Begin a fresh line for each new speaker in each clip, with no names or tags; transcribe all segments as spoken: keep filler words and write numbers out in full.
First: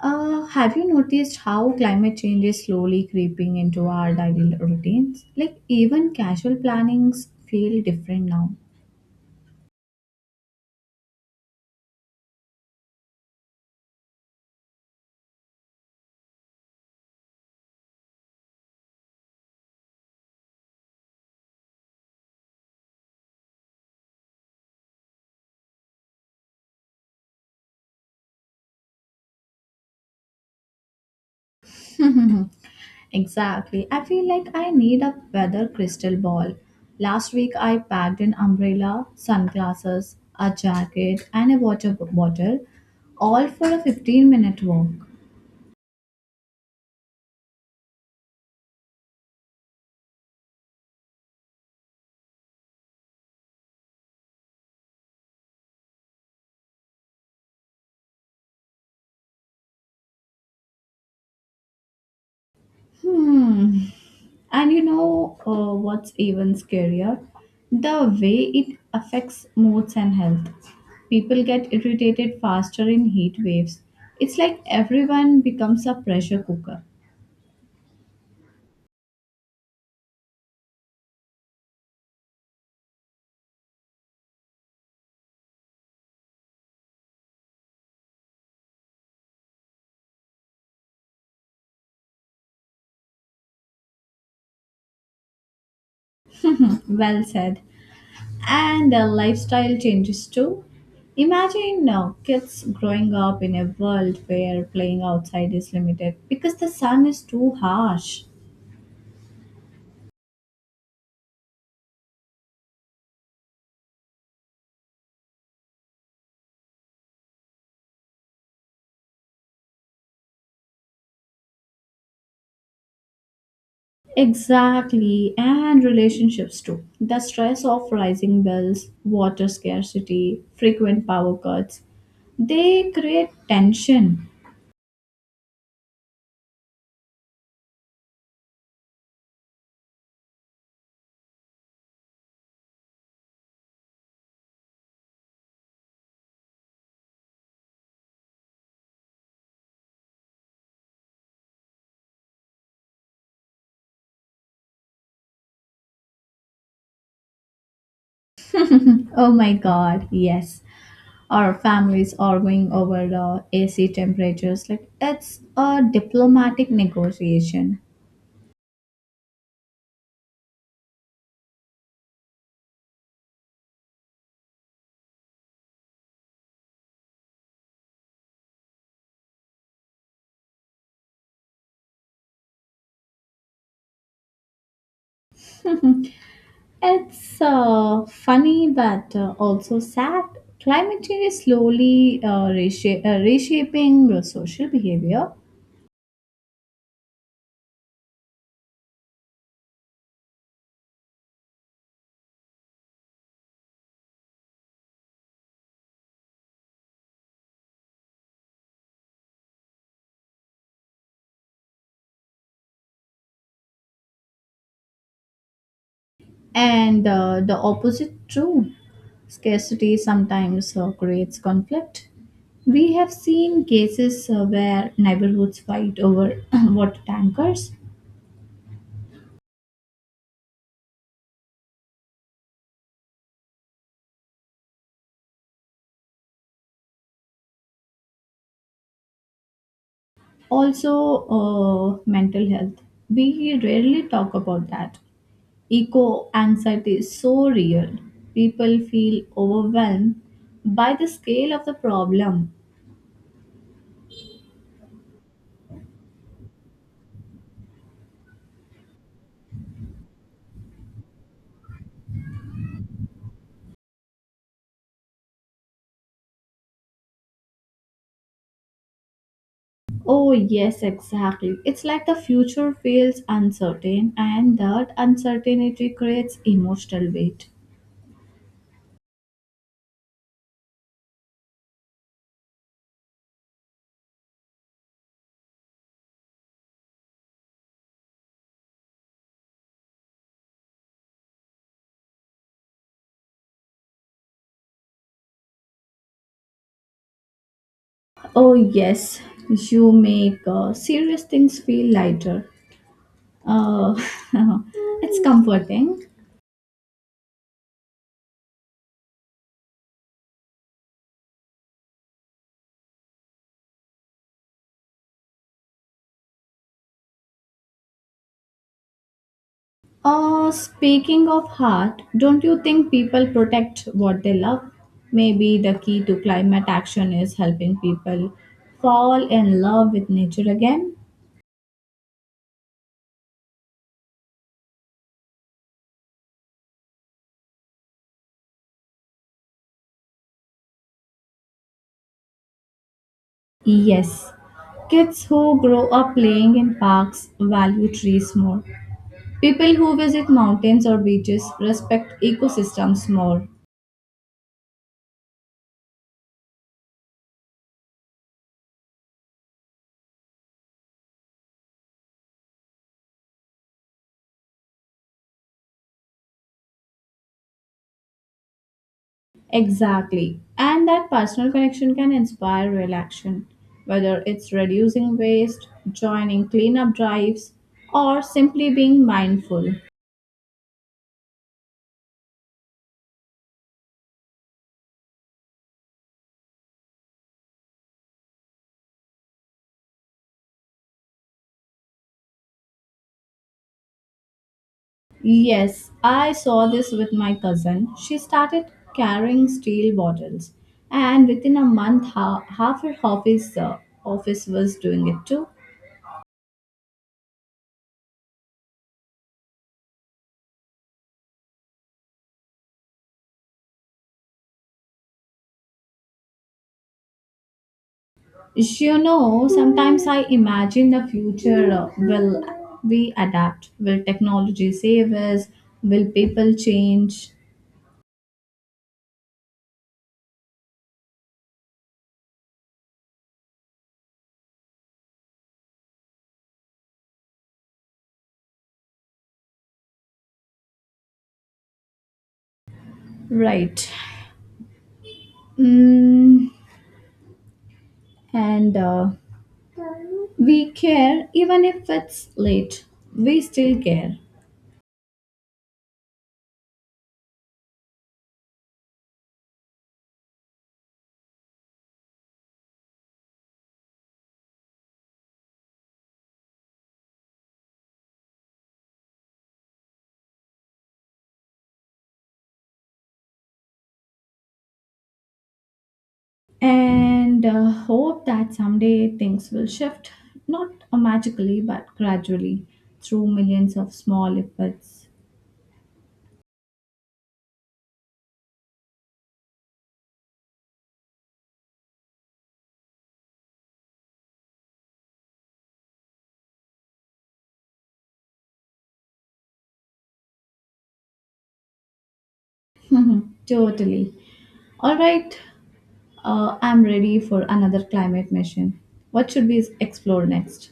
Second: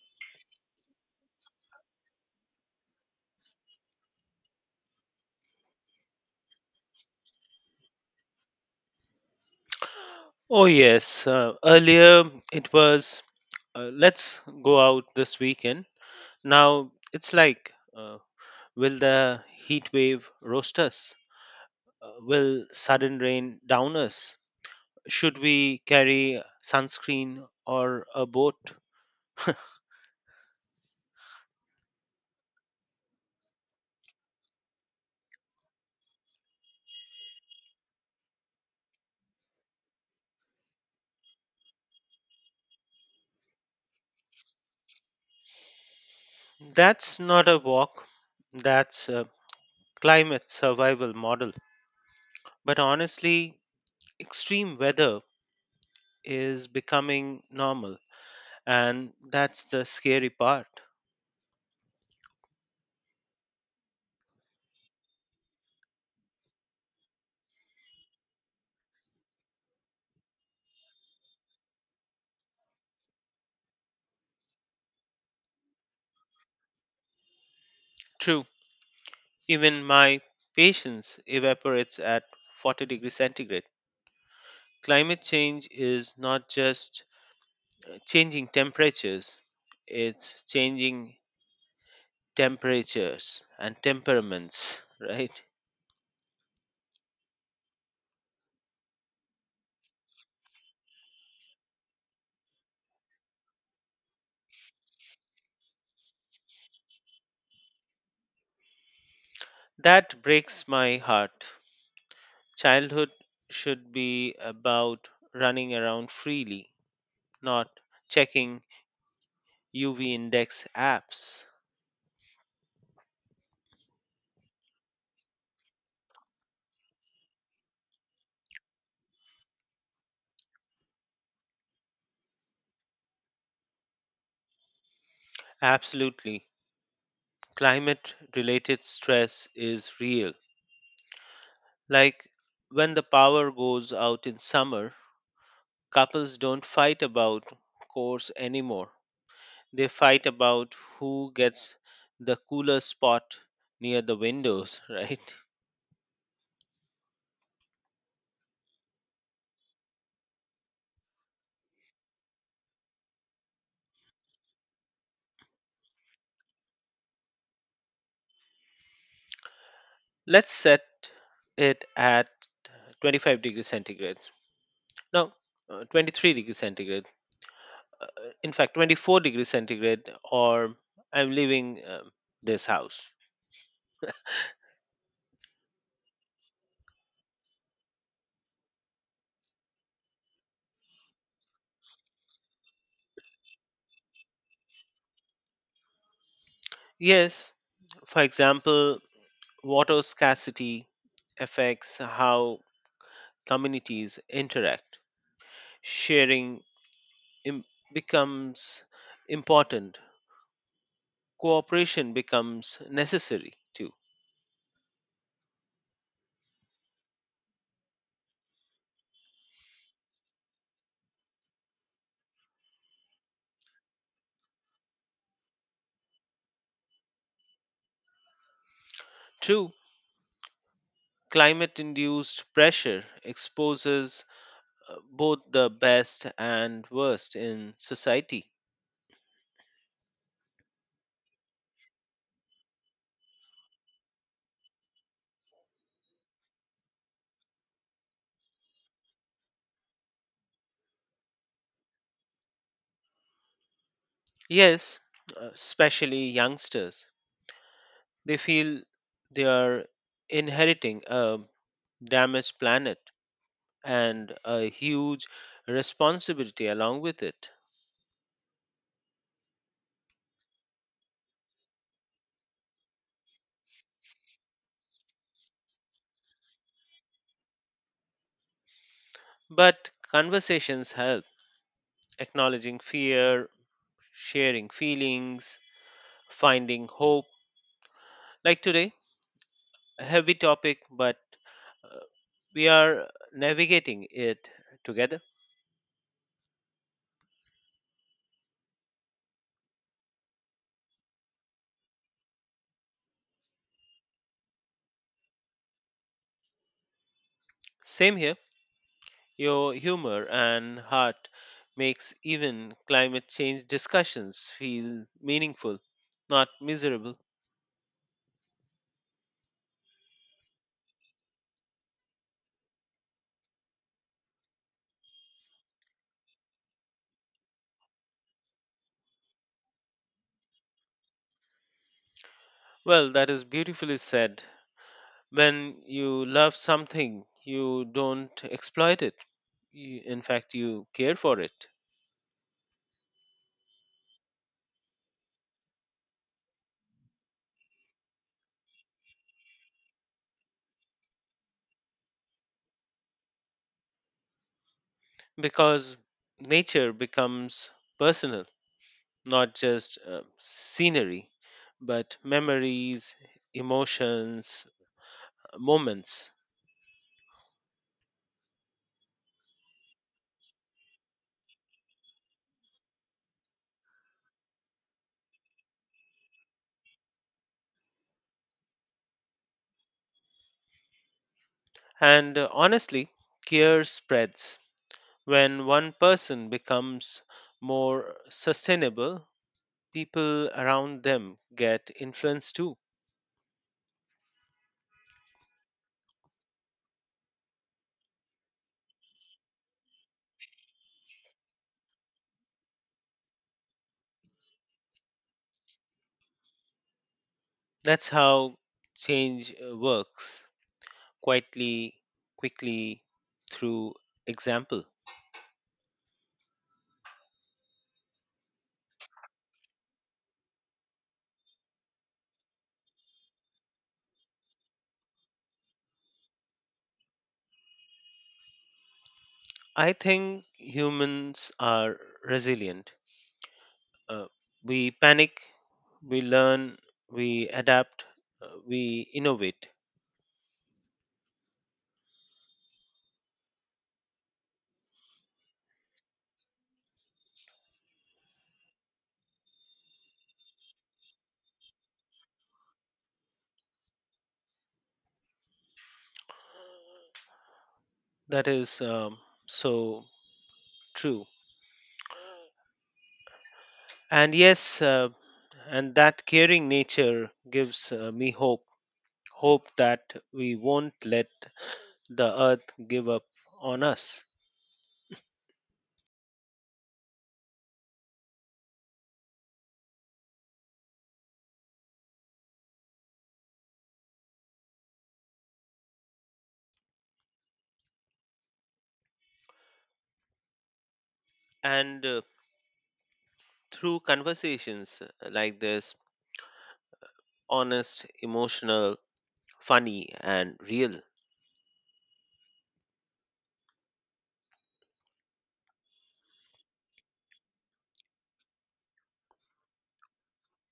Uh, have you noticed how climate change is slowly creeping into our daily routines? Like, even casual plannings feel different now.
Oh, yes. Uh, earlier it was, uh, let's go out this weekend. Now it's like, uh, will the heat wave roast us? Uh, will sudden rain down us? Should we carry sunscreen or a boat?
Exactly. I feel like I need a weather crystal ball. Last week, I packed an umbrella, sunglasses, a jacket, and a water b- bottle, all for a fifteen minute walk.
That's not a walk, that's a climate survival model. But honestly, extreme weather is becoming normal, and that's the scary part.
Hmm. And you know uh, what's even scarier? The way it affects moods and health. People get irritated faster in heat waves. It's like everyone becomes a pressure cooker.
True. Even my patience evaporates at forty degrees centigrade. Climate change is not just changing temperatures, it's changing temperatures and temperaments, right?
Well said. And uh, lifestyle changes too. Imagine now kids growing up in a world where playing outside is limited because the sun is too harsh.
That breaks my heart. Childhood should be about running around freely, not checking U V index apps.
Exactly, and relationships too. The stress of rising bills, water scarcity, frequent power cuts, they create tension.
Absolutely. Climate related stress is real. Like when the power goes out in summer, couples don't fight about course anymore. They fight about who gets the cooler spot near the windows, right?
Oh my god, yes. Our families arguing over the A C temperatures. Like, it's a diplomatic negotiation.
Let's set it at twenty-five degrees centigrade. No, uh, twenty-three degrees centigrade. Uh, in fact, twenty-four degrees centigrade, or I'm leaving um, this house.
It's uh, funny but uh, also sad. Climate change is slowly uh, resha- uh, reshaping social behavior.
Yes, for example, water scarcity affects how communities interact. Sharing im- becomes important, cooperation becomes necessary too.
And uh, the opposite too. Scarcity sometimes uh, creates conflict. We have seen cases uh, where neighborhoods fight over water tankers.
True, climate induced pressure exposes uh, both the best and worst in society.
Also, uh, mental health. We rarely talk about that. Eco anxiety is so real. People feel overwhelmed by the scale of the problem.
Yes, uh, especially youngsters, they feel they are inheriting a damaged planet and a huge responsibility along with it.
Oh, yes, exactly. It's like the future feels uncertain, and that uncertainty creates emotional weight.
But conversations help acknowledging fear, sharing feelings, finding hope. Like today, a heavy topic, but uh, we are navigating it together.
Oh, yes, you make uh, serious things feel lighter. Uh, it's comforting.
Same here, your humor and heart makes even climate change discussions feel meaningful, not miserable.
Uh, speaking of heart, don't you think people protect what they love? Maybe the key to climate action is helping people fall in love with nature again.
Well, that is beautifully said. When you love something, you don't exploit it. You, in fact, you care for it.
Yes, kids who grow up playing in parks value trees more. People who visit mountains or beaches respect ecosystems more.
Because nature becomes personal, not just uh, scenery, but memories, emotions, moments.
Exactly. And that personal connection can inspire real action, whether it's reducing waste, joining cleanup drives, or simply being mindful.
And uh, honestly, care spreads. When one person becomes more sustainable, people around them get influenced too.
Yes, I saw this with my cousin. She started carrying steel bottles, and within a month, ha- half her office uh, office was doing it too.
That's how change uh, works quietly, quickly, through example.
You know, sometimes I imagine the future. Uh, will we adapt? Will technology save us? Will people change?
I think humans are resilient. Uh, we panic, we learn, we adapt, uh, we innovate.
Right. Mm, and uh, we care even if it's late. We still care.
That is um, so true. And yes, uh, and that caring nature gives uh, me hope hope that we won't let the earth give up on us.
And uh, hope that someday things will shift, not uh, magically, but gradually through millions of small efforts.
And uh, through conversations uh, like this, honest, emotional, funny, and real.
Totally. All right, uh, I'm ready for another climate mission. What should we explore next?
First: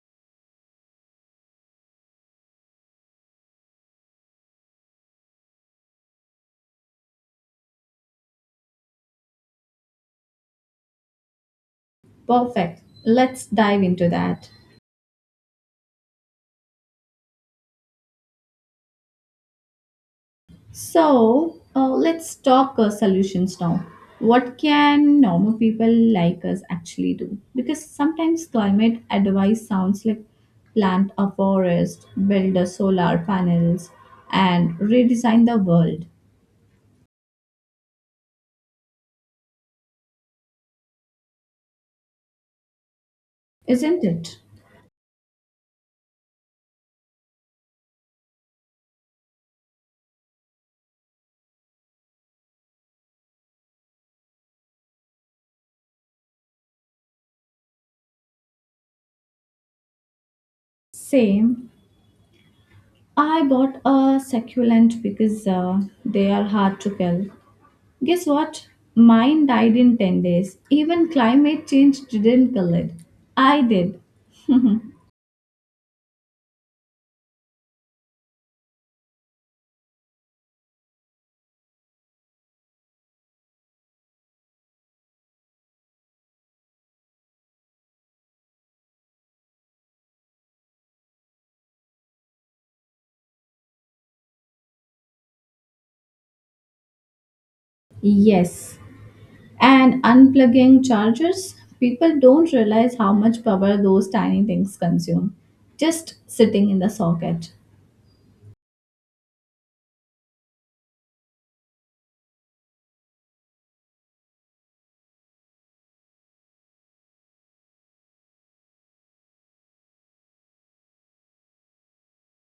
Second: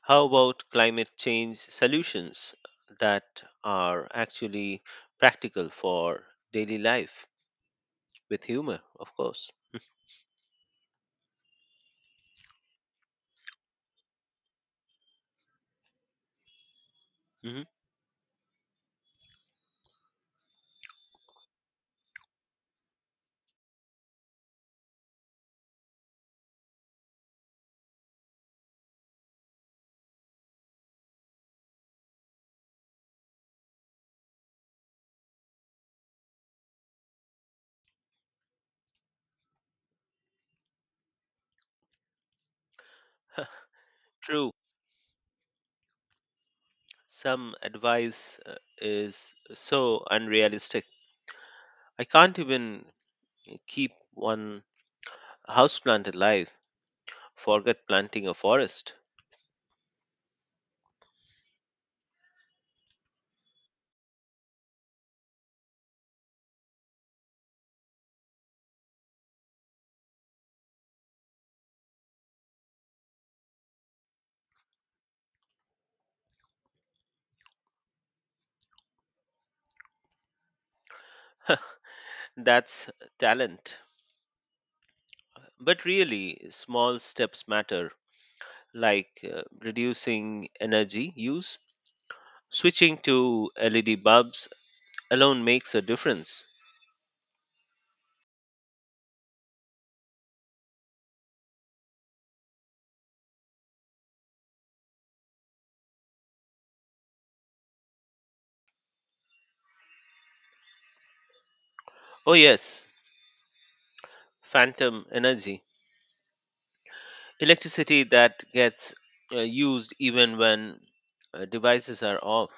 How about climate change solutions that are actually practical for daily life with humor, of course?
Perfect. Let's dive into that.
Hmm.
So uh, let's talk uh, solutions now. What can normal people like us actually do? Because sometimes climate advice sounds like plant a forest, build a solar panels, and redesign the world, isn't it?
True, some advice uh, is so unrealistic. I can't even keep one houseplant alive, forget planting a forest.
Same. I bought a succulent because uh, they are hard to kill. Guess what? Mine died in ten days. Even climate change didn't kill it. I did.
That's talent. But really, small steps matter, like uh, reducing energy use, switching to L E D bulbs alone makes a difference.
Yes, and unplugging chargers, people don't realize how much power those tiny things consume, just sitting in the socket.
Oh, yes, phantom energy. Electricity that gets uh, used even when uh, devices are off.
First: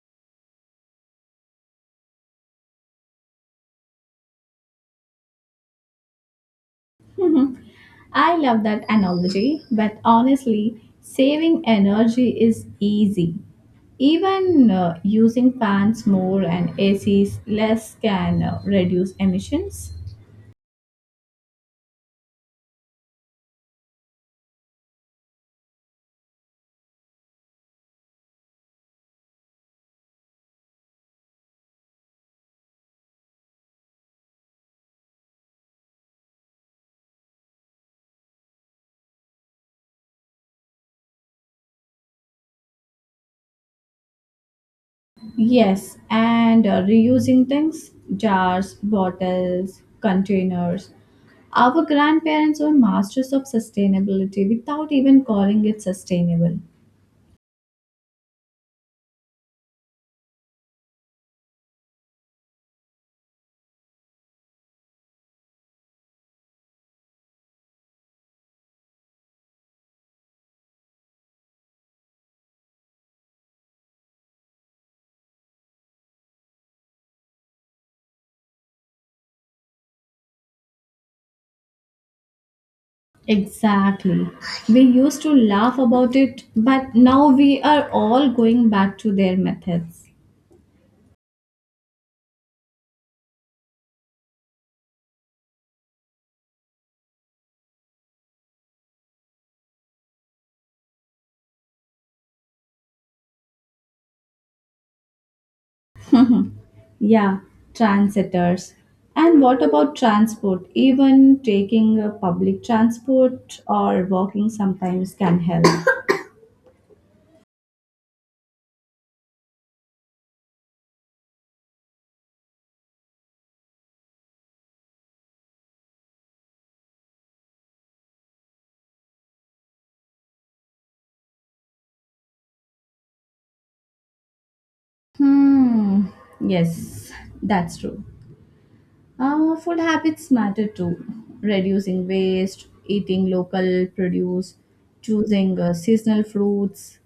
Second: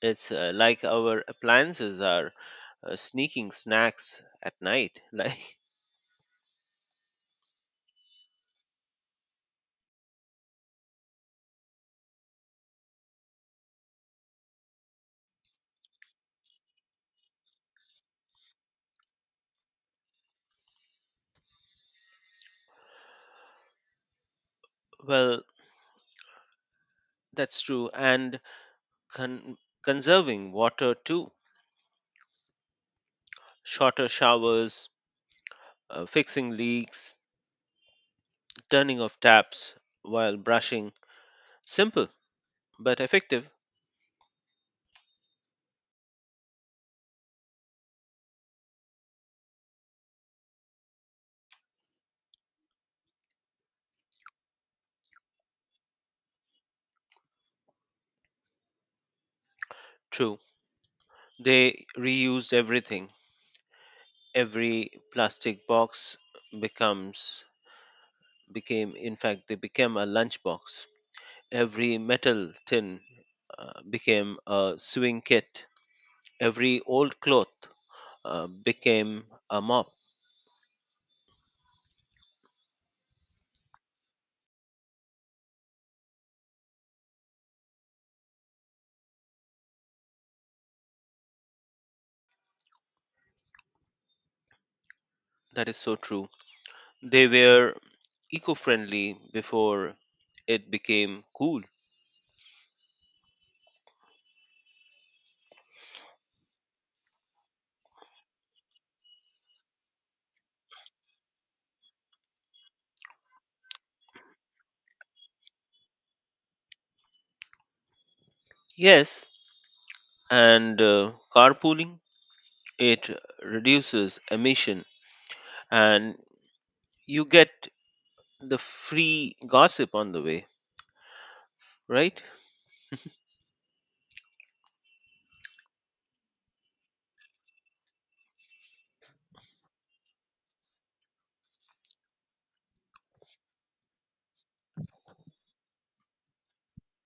It's uh, like our appliances are uh, sneaking snacks at night. Like,
Mhm. I love that analogy, but honestly, saving energy is easy. Even uh, using fans more and A Cs less can uh, reduce emissions.
well, that's true. And con- conserving water too. Shorter showers, uh, fixing leaks, turning off taps while brushing. Simple but effective.
Yes, and uh, reusing things, jars, bottles, containers. Our grandparents were masters of sustainability without even calling it sustainable.
True. They reused everything, every plastic box becomes became in fact they became a lunchbox, every metal tin uh, became a sewing kit, every old cloth uh, became a mop.
Exactly. We used to laugh about it, but now we are all going back to their methods.
That is so true, they were eco-friendly before it became cool.
Yeah, transitors. And what about transport? Even taking uh, public transport or walking sometimes can help.
Yes, and uh, carpooling, it reduces emission and you get the free gossip on the way, right?
Hmm. Yes, that's true. Uh, food habits matter too. Reducing waste, eating local produce, choosing uh, seasonal fruits.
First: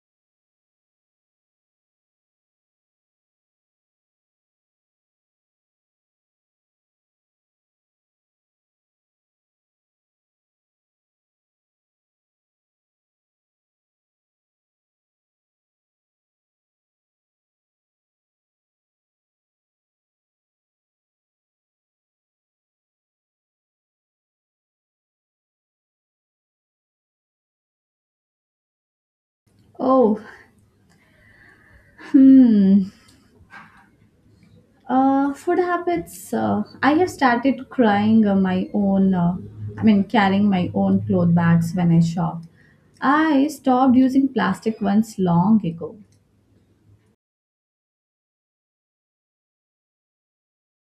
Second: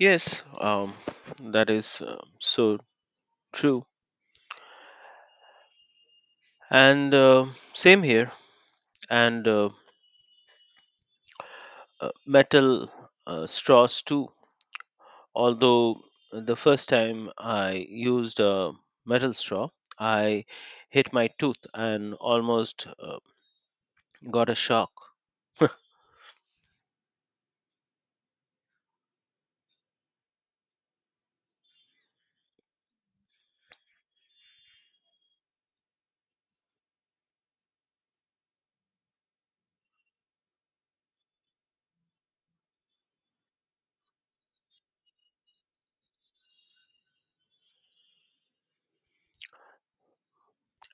Yes, um, that is uh, so true. And uh, same here, and uh, uh, metal uh, straws too. Although the first time I used a metal straw, I hit my tooth and almost uh, got a shock.
Oh, hmm. Uh, food habits. Uh, I have started crying uh, my own. Uh, I mean, carrying my own cloth bags when I shop. I stopped using plastic ones long ago.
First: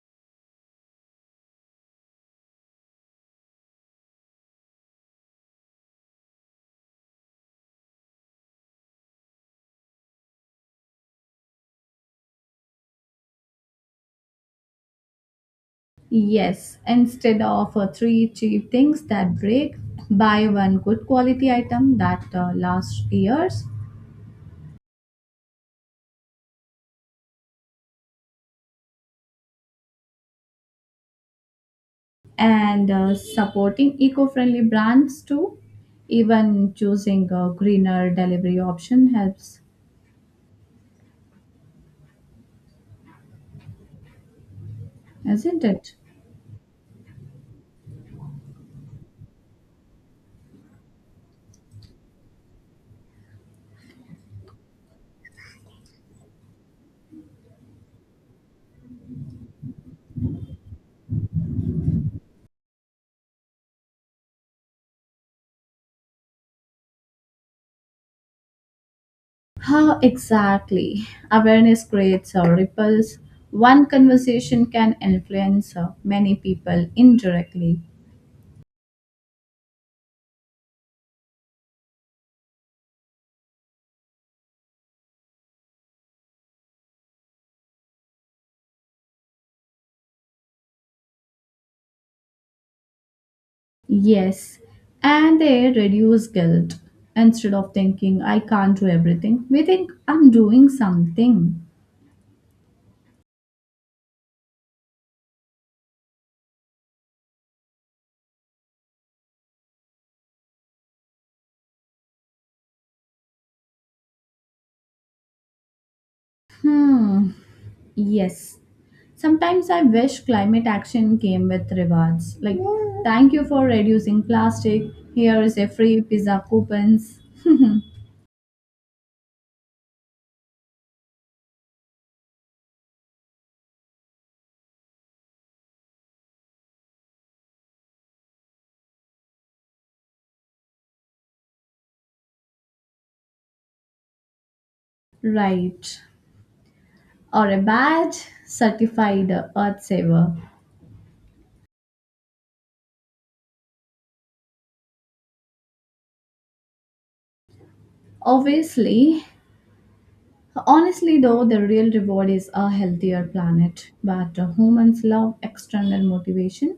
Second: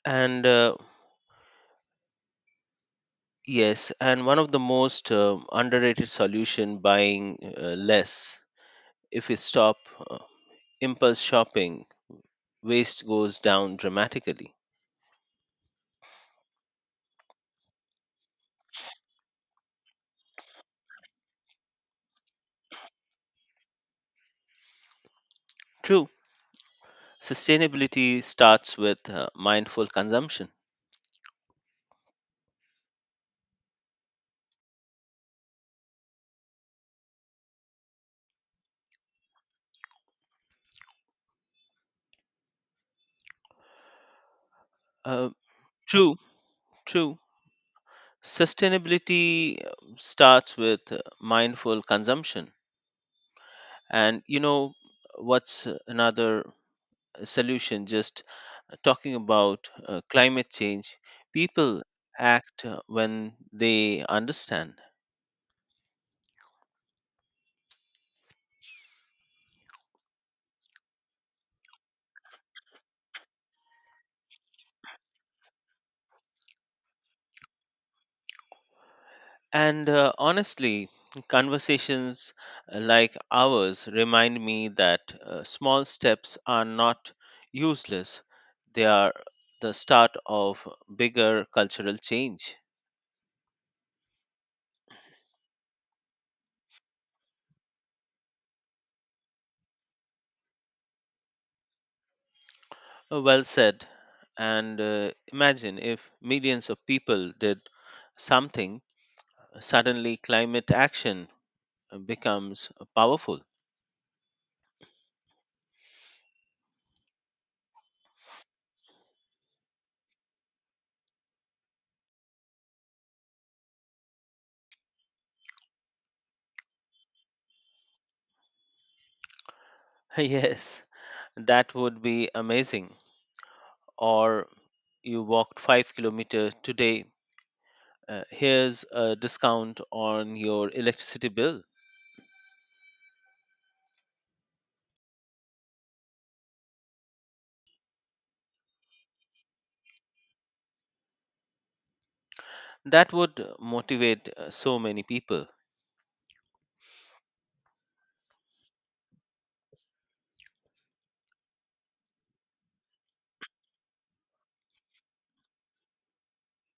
and uh, yes, and one of the most uh, underrated solution buying uh, less. If we stop uh, impulse shopping, waste goes down dramatically.
Yes, instead of uh, three cheap things that break, buy one good quality item that uh, lasts years.
True, sustainability starts with uh, mindful consumption.
And uh, supporting eco friendly brands too. Even choosing a greener delivery option helps,
Uh,
isn't it?
True, true. Sustainability uh, starts with uh, mindful consumption. And you know what's uh, another solution? Just uh, talking about uh, climate change, people act uh, when they understand.
How exactly? Awareness creates or ripples. One conversation can influence uh, many people indirectly.
And uh, honestly, conversations uh, like ours remind me that uh, small steps are not useless, they are the start of bigger cultural change.
Yes, and they reduce guilt. Instead of thinking, I can't do everything, we think, I'm doing something.
Uh, Well said. And uh, imagine if millions of people did something, suddenly climate action becomes powerful.
Hmm, yes. Sometimes I wish climate action came with rewards. Like, thank you for reducing plastic. Here is a free pizza coupons.
yes, that would be amazing. Or you walked five kilometers today, uh, here's a discount on your electricity bill.
Right. Or a badge certified earth saver.
That would uh, motivate uh, so many people.
Obviously, honestly, though, the real reward is a healthier planet. But uh, humans love external motivation.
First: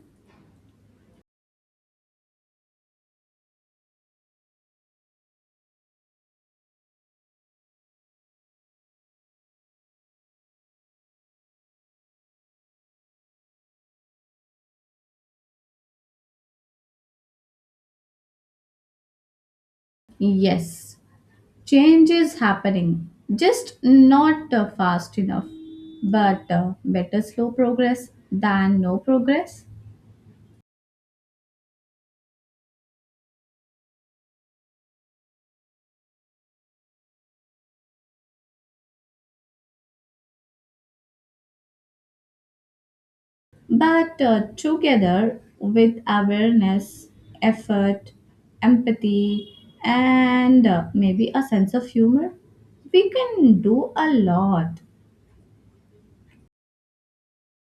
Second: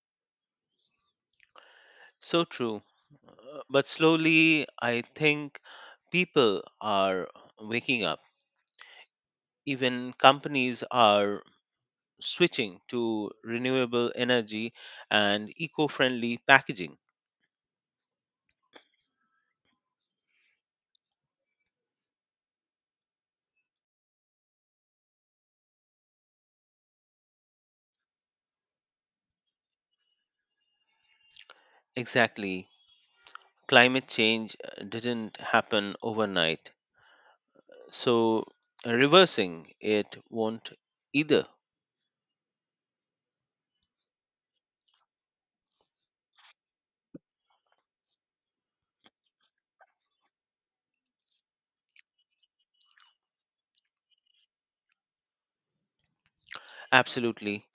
So true. Uh, But slowly, I think people are waking up. Even companies are switching to renewable energy and eco friendly packaging.
Yes, change is happening, just not uh, fast enough. But uh, better slow progress than no progress.
Exactly. Climate change uh, didn't happen overnight. So, uh, reversing it won't either.
But uh, together with awareness, effort, empathy, and uh, maybe a sense of humor, we can do a lot.
Absolutely.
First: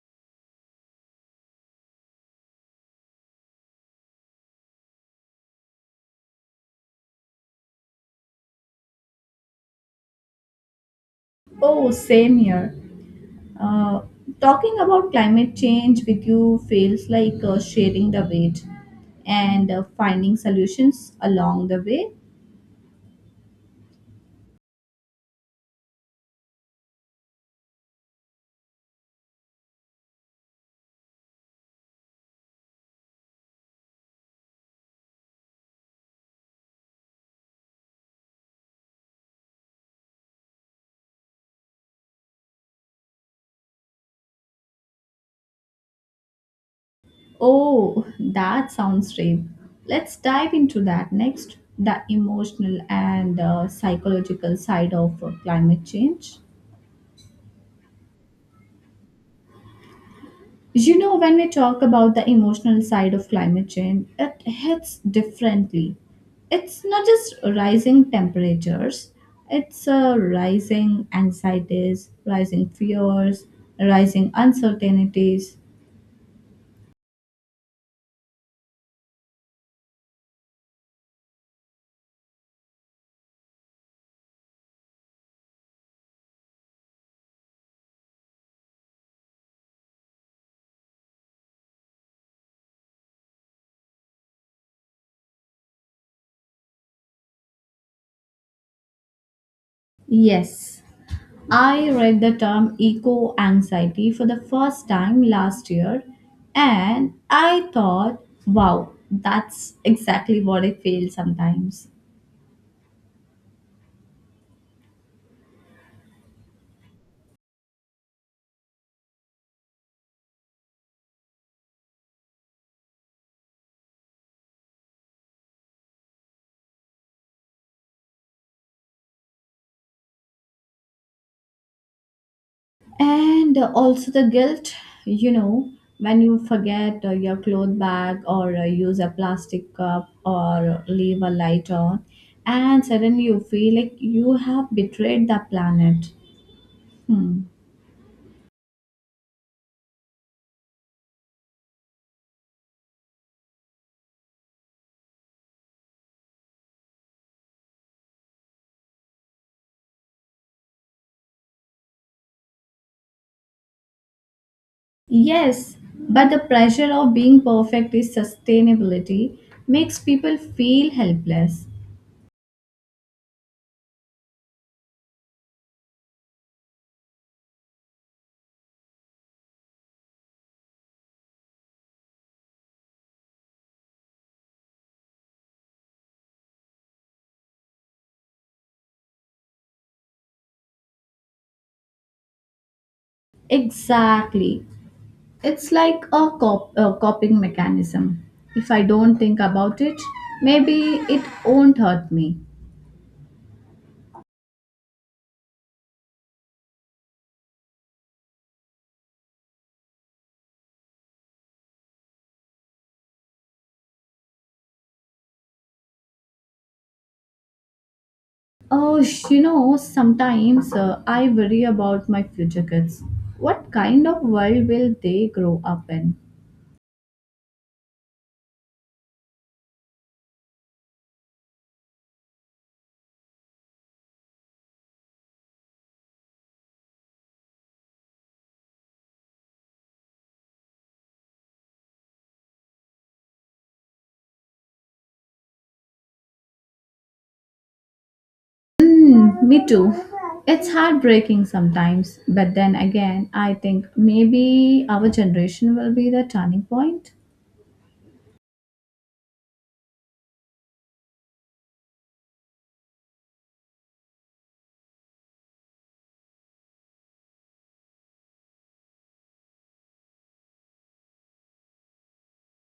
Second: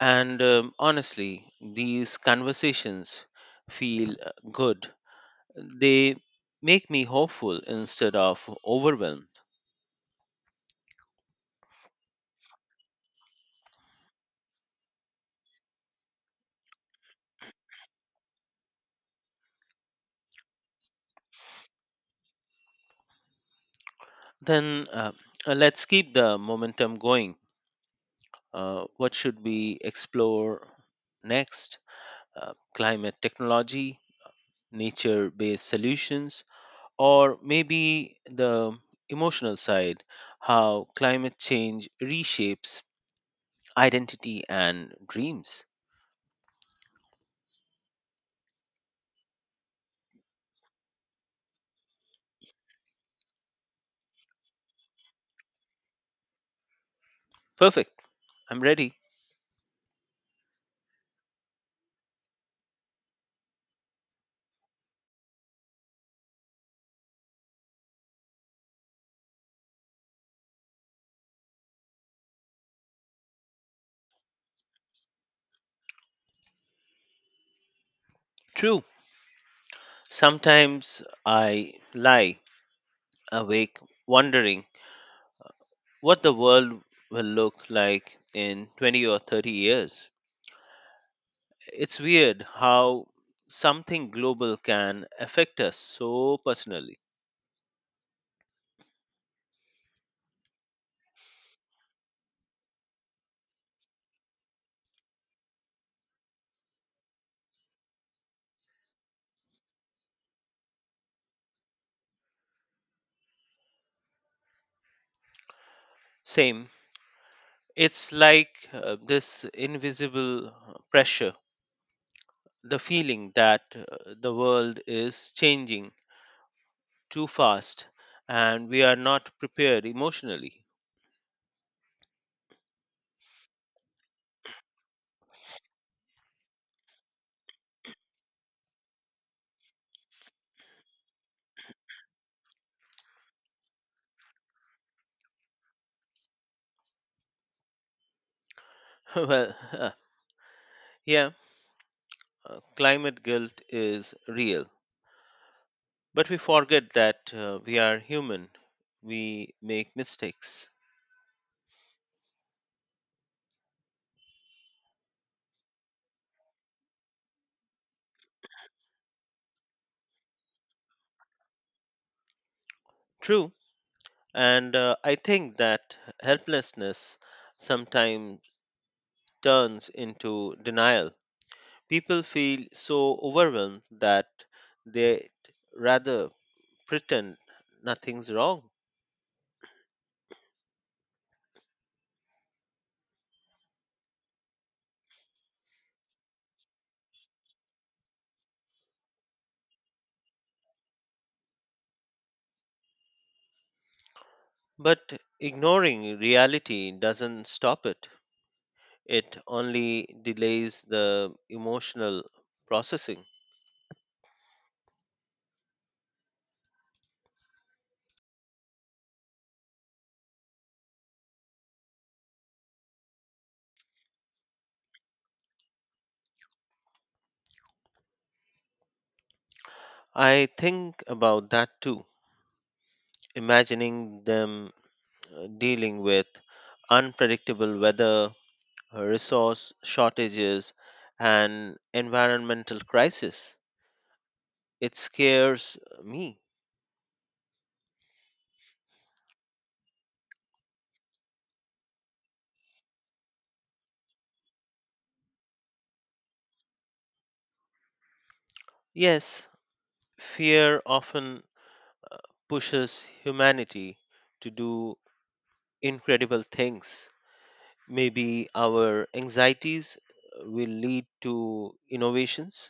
And um, honestly, these conversations feel uh, good. They make me hopeful instead of overwhelmed.
Oh, same here. Uh, Talking about climate change with you feels like uh, sharing the weight and uh, finding solutions along the way.
Then uh, uh, let's keep the momentum going. Uh, what should we explore next? Uh, climate technology, nature based solutions, or maybe the emotional side, how climate change reshapes identity and dreams.
Oh, that sounds brave. Let's dive into that next, the emotional and uh, psychological side of uh, climate change.
Perfect. I'm ready.
You know, when we talk about the emotional side of climate change, it hits differently. It's not just rising temperatures, it's uh, rising anxieties, rising fears, rising uncertainties.
True. Sometimes I lie awake wondering what the world will look like in twenty or thirty years. It's weird how something global can affect us so personally.
Yes, I read the term eco anxiety for the first time last year, and I thought, wow, that's exactly what I feel sometimes.
Same. It's like uh, this invisible uh, pressure, the feeling that uh, the world is changing too fast and we are not prepared emotionally.
And also the guilt, you know, when you forget uh, your cloth bag or uh, use a plastic cup or leave a light on, and suddenly you feel like you have betrayed the planet. Hmm.
well, yeah, Uh, climate guilt is real, but we forget that uh, we are human. We make mistakes.
Yes, but the pressure of being perfect is sustainability makes people feel helpless.
True, and uh, I think that helplessness sometimes turns into denial. People feel so overwhelmed that they rather pretend nothing's wrong.
Exactly. It's like a, cop- a coping mechanism. If I don't think about it, maybe it won't hurt me.
But ignoring reality doesn't stop it, it only delays the emotional processing.
Oh, sh- you know, sometimes uh, I worry about my future kids. What kind of world will they grow up in?
I think about that too, imagining them uh, dealing with unpredictable weather, uh, resource shortages, and environmental crisis. It scares me.
Mm, me too. It's heartbreaking sometimes, but then again, I think maybe our generation will be the turning point.
Yes, fear often pushes humanity to do incredible things. Maybe our anxieties uh, will lead to innovations.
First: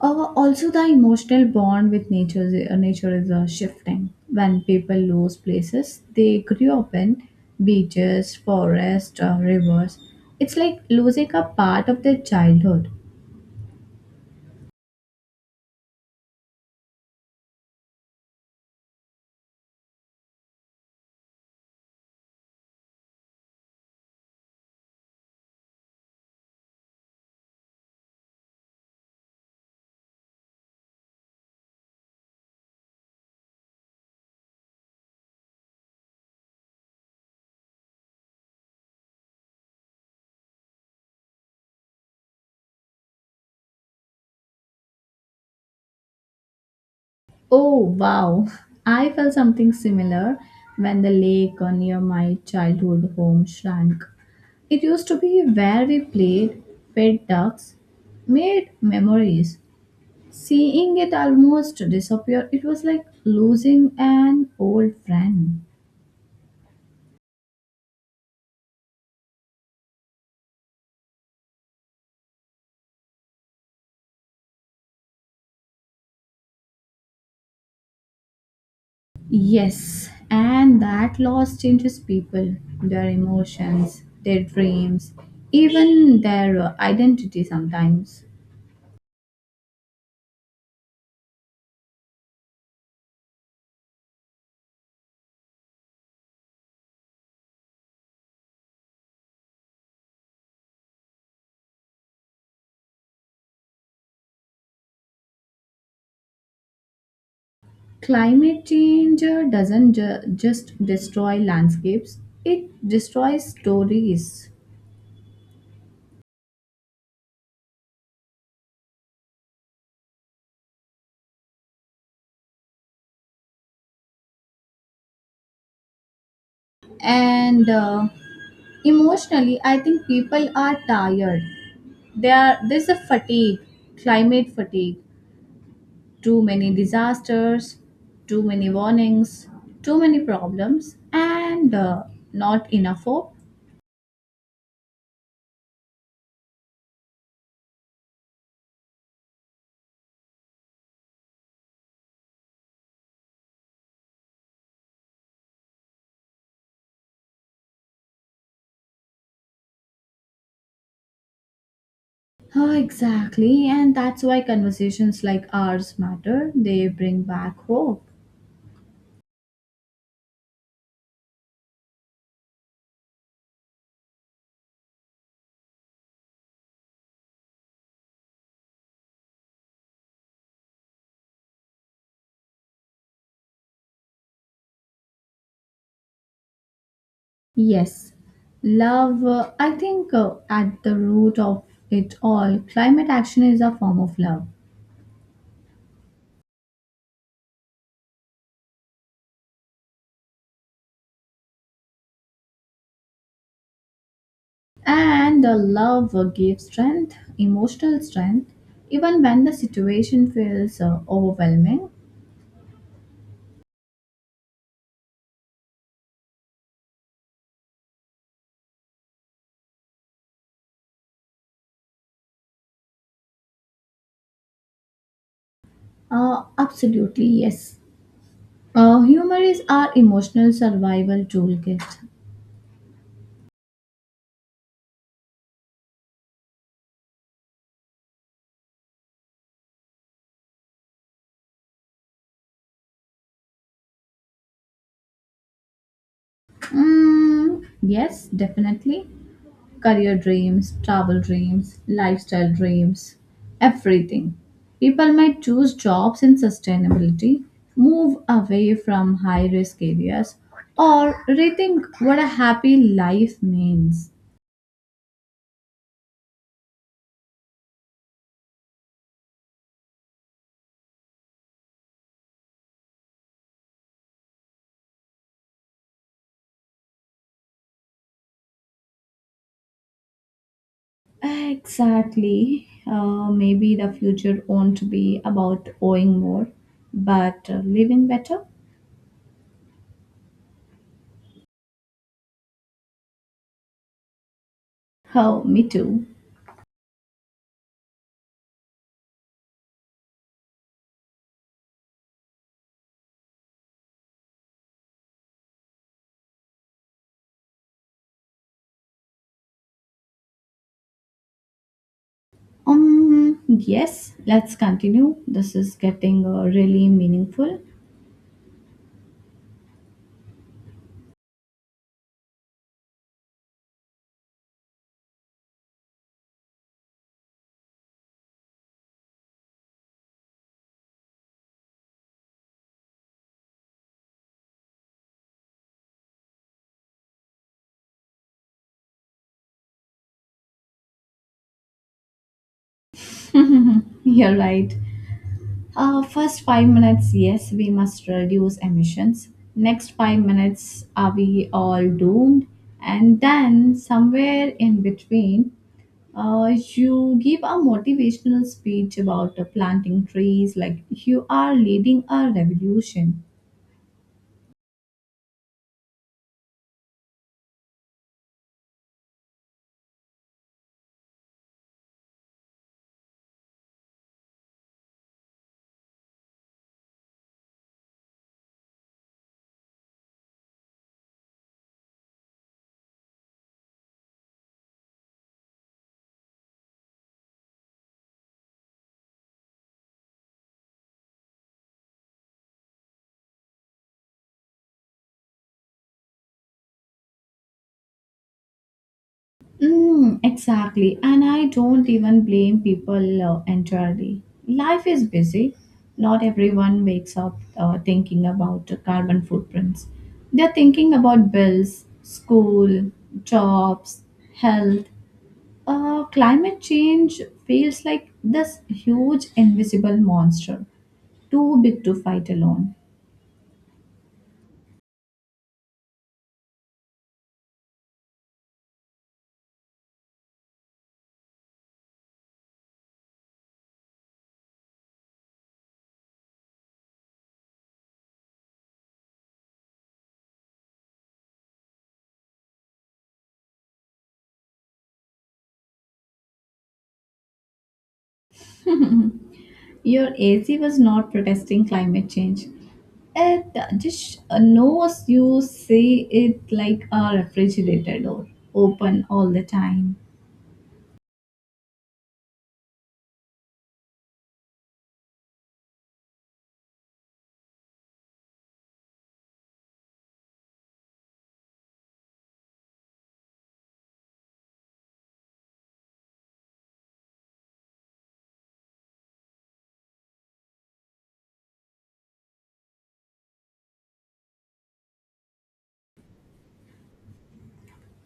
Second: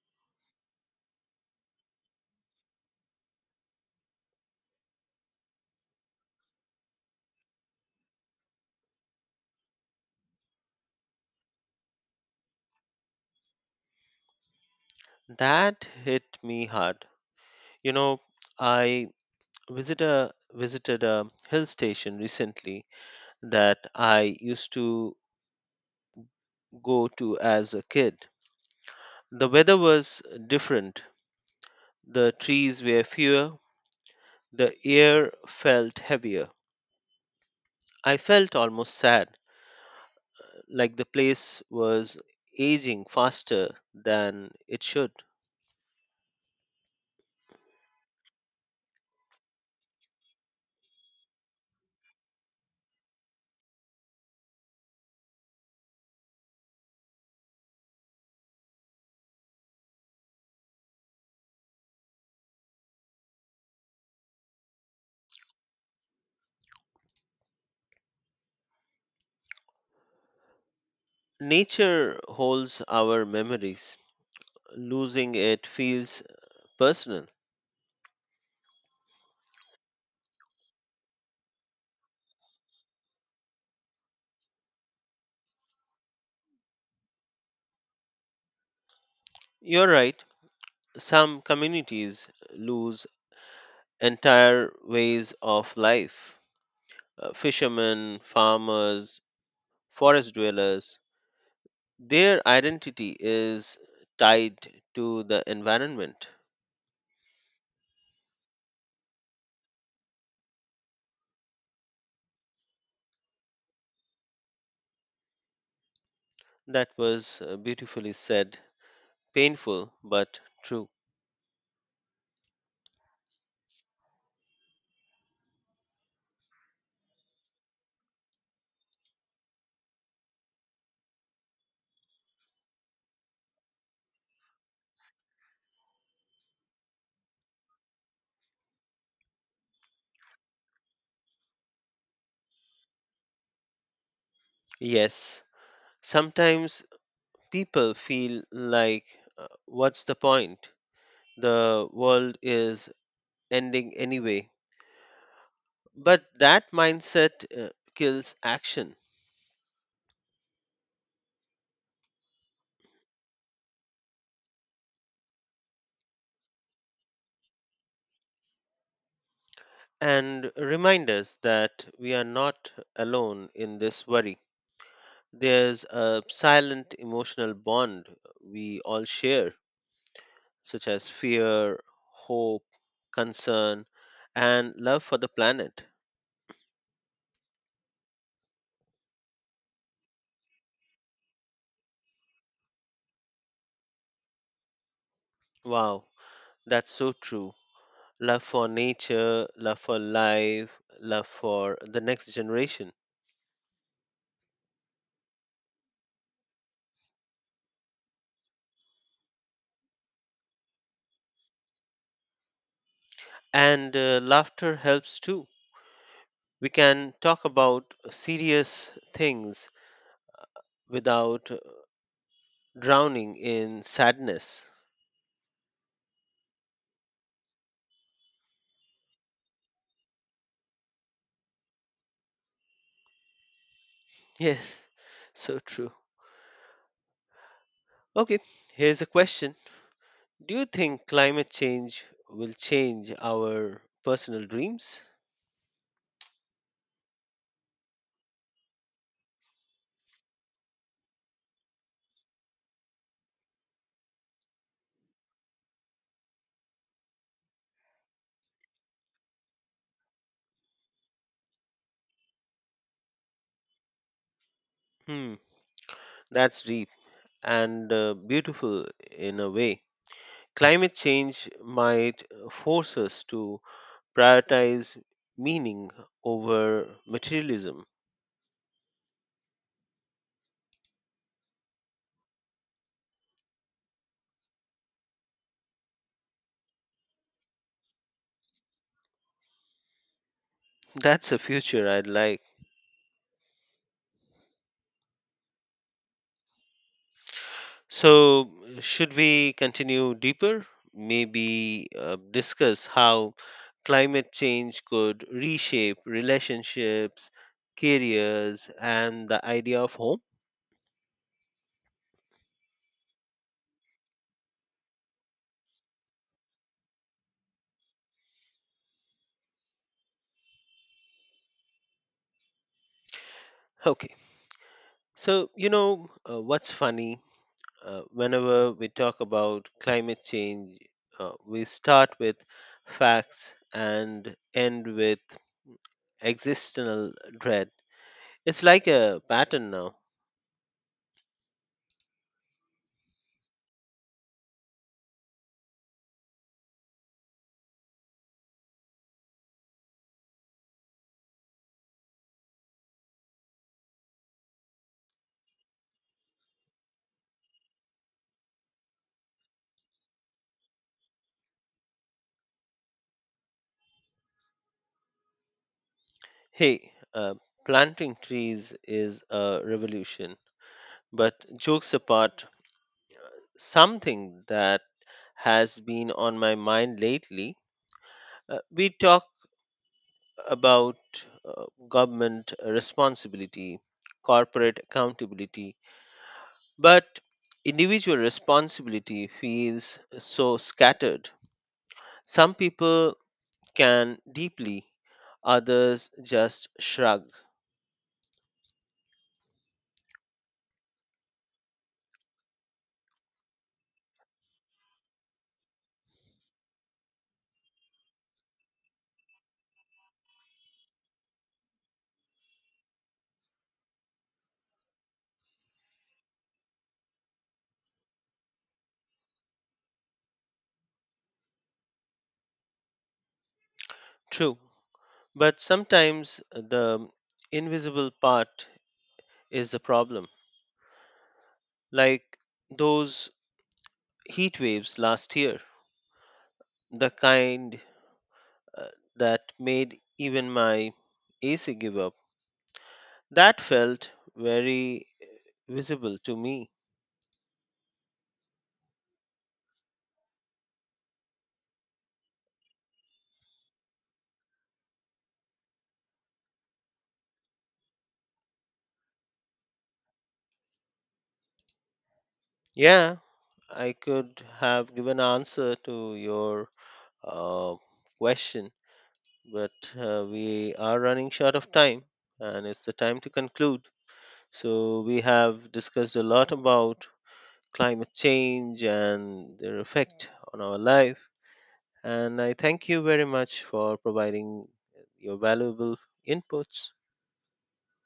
Uh, also, the emotional bond with nature, is- uh, nature is uh, shifting. When people lose places they grew up in, beaches, forests, uh, rivers, it's like losing a part of their childhood.
That hit me hard. You know, I visit a visited a hill station recently that I used to go to as a kid. The weather was different. The trees were fewer, the air felt heavier. I felt almost sad, like the place was aging faster than it should.
Oh, wow. I felt something similar when the lake near my childhood home shrank. It used to be where we played, fed ducks, made memories. Seeing it almost disappear, it was like losing an old friend.
Nature holds our memories. Losing it feels personal.
Yes, and that loss changes people, their emotions, their dreams, even their identity sometimes.
You're right. Some communities lose entire ways of life. Uh, fishermen, farmers, forest dwellers, their identity is tied to the environment.
Climate change uh, doesn't ju- just destroy landscapes, it destroys stories.
That was uh, beautifully said, painful but true.
And uh, emotionally, I think people are tired. They are, there's a fatigue, climate fatigue, too many disasters, too many warnings, too many problems, and uh, not enough hope.
Yes, sometimes people feel like, uh, what's the point? The world is ending anyway. But that mindset uh, kills action,
Oh, exactly, and that's why conversations like ours matter. They bring back hope.
and remind us that we are not alone in this worry. There's a silent emotional bond we all share, such as fear, hope, concern, and love for the planet.
Yes, love, uh, I think uh, at the root of it all, climate action is a form of love.
Wow, that's so true. Love for nature, love for life, love for the next generation.
And the love uh, gives strength, emotional strength, even when the situation feels uh, overwhelming.
And uh, laughter helps too. We can talk about serious things without drowning in sadness.
Uh, absolutely, yes. Uh, humor is our emotional survival toolkit.
Yes, so true. Okay, here's a question. Do you think climate change will change our personal dreams?
Mm, yes, definitely. Career dreams, travel dreams, lifestyle dreams, everything. People might choose jobs in sustainability, move away from high risk areas, or rethink what a happy life means.
Hmm, that's deep and uh, beautiful in a way. Climate change might force us to prioritize meaning over materialism.
Exactly. Uh, maybe the future won't be about owing more, but uh, living better.
That's a future I'd like.
Oh, me too.
So, should we continue deeper? Maybe uh, discuss how climate change could reshape relationships, careers, and the idea of home?
Um, yes, let's continue. This is getting uh, really meaningful.
Okay. So, you know, uh, what's funny? Uh, whenever we talk about climate change, uh, we start with facts and end with existential dread. It's like a pattern now.
You're right. Uh, first five minutes, yes, we must reduce emissions. Next five minutes, are we all doomed? And then somewhere in between, uh, you give a motivational speech about uh, planting trees, like you are leading a revolution.
Hey, uh, planting trees is a revolution. But jokes apart, something that has been on my mind lately, uh, we talk about uh, government responsibility, corporate accountability, but individual responsibility feels so scattered. Some people can deeply, others just shrug.
Mm, exactly. And I don't even blame people uh, entirely. Life is busy. Not everyone wakes up uh, thinking about uh, carbon footprints. They're thinking about bills, school, jobs, health. Uh, climate change feels like this huge invisible monster, too big to fight alone.
True. But sometimes the invisible part is the problem, like those heat waves last year, the kind uh, that made even my A C give up. That felt very uh, visible to me.
Your A C was not protesting climate change. It just knows you say it like a refrigerator door, open all the time.
Yeah, I could have given answer to your uh, question, but uh, we are running short of time and it's the time to conclude. So we have discussed a lot about climate change and their effect on our life. And I thank you very much for providing your valuable inputs.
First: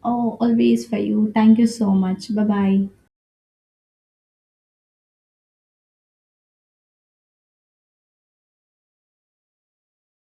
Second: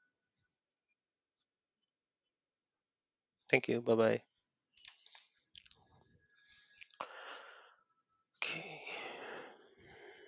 Oh, always for you. Thank you so much. Bye bye.
Thank you. Bye bye. Okay.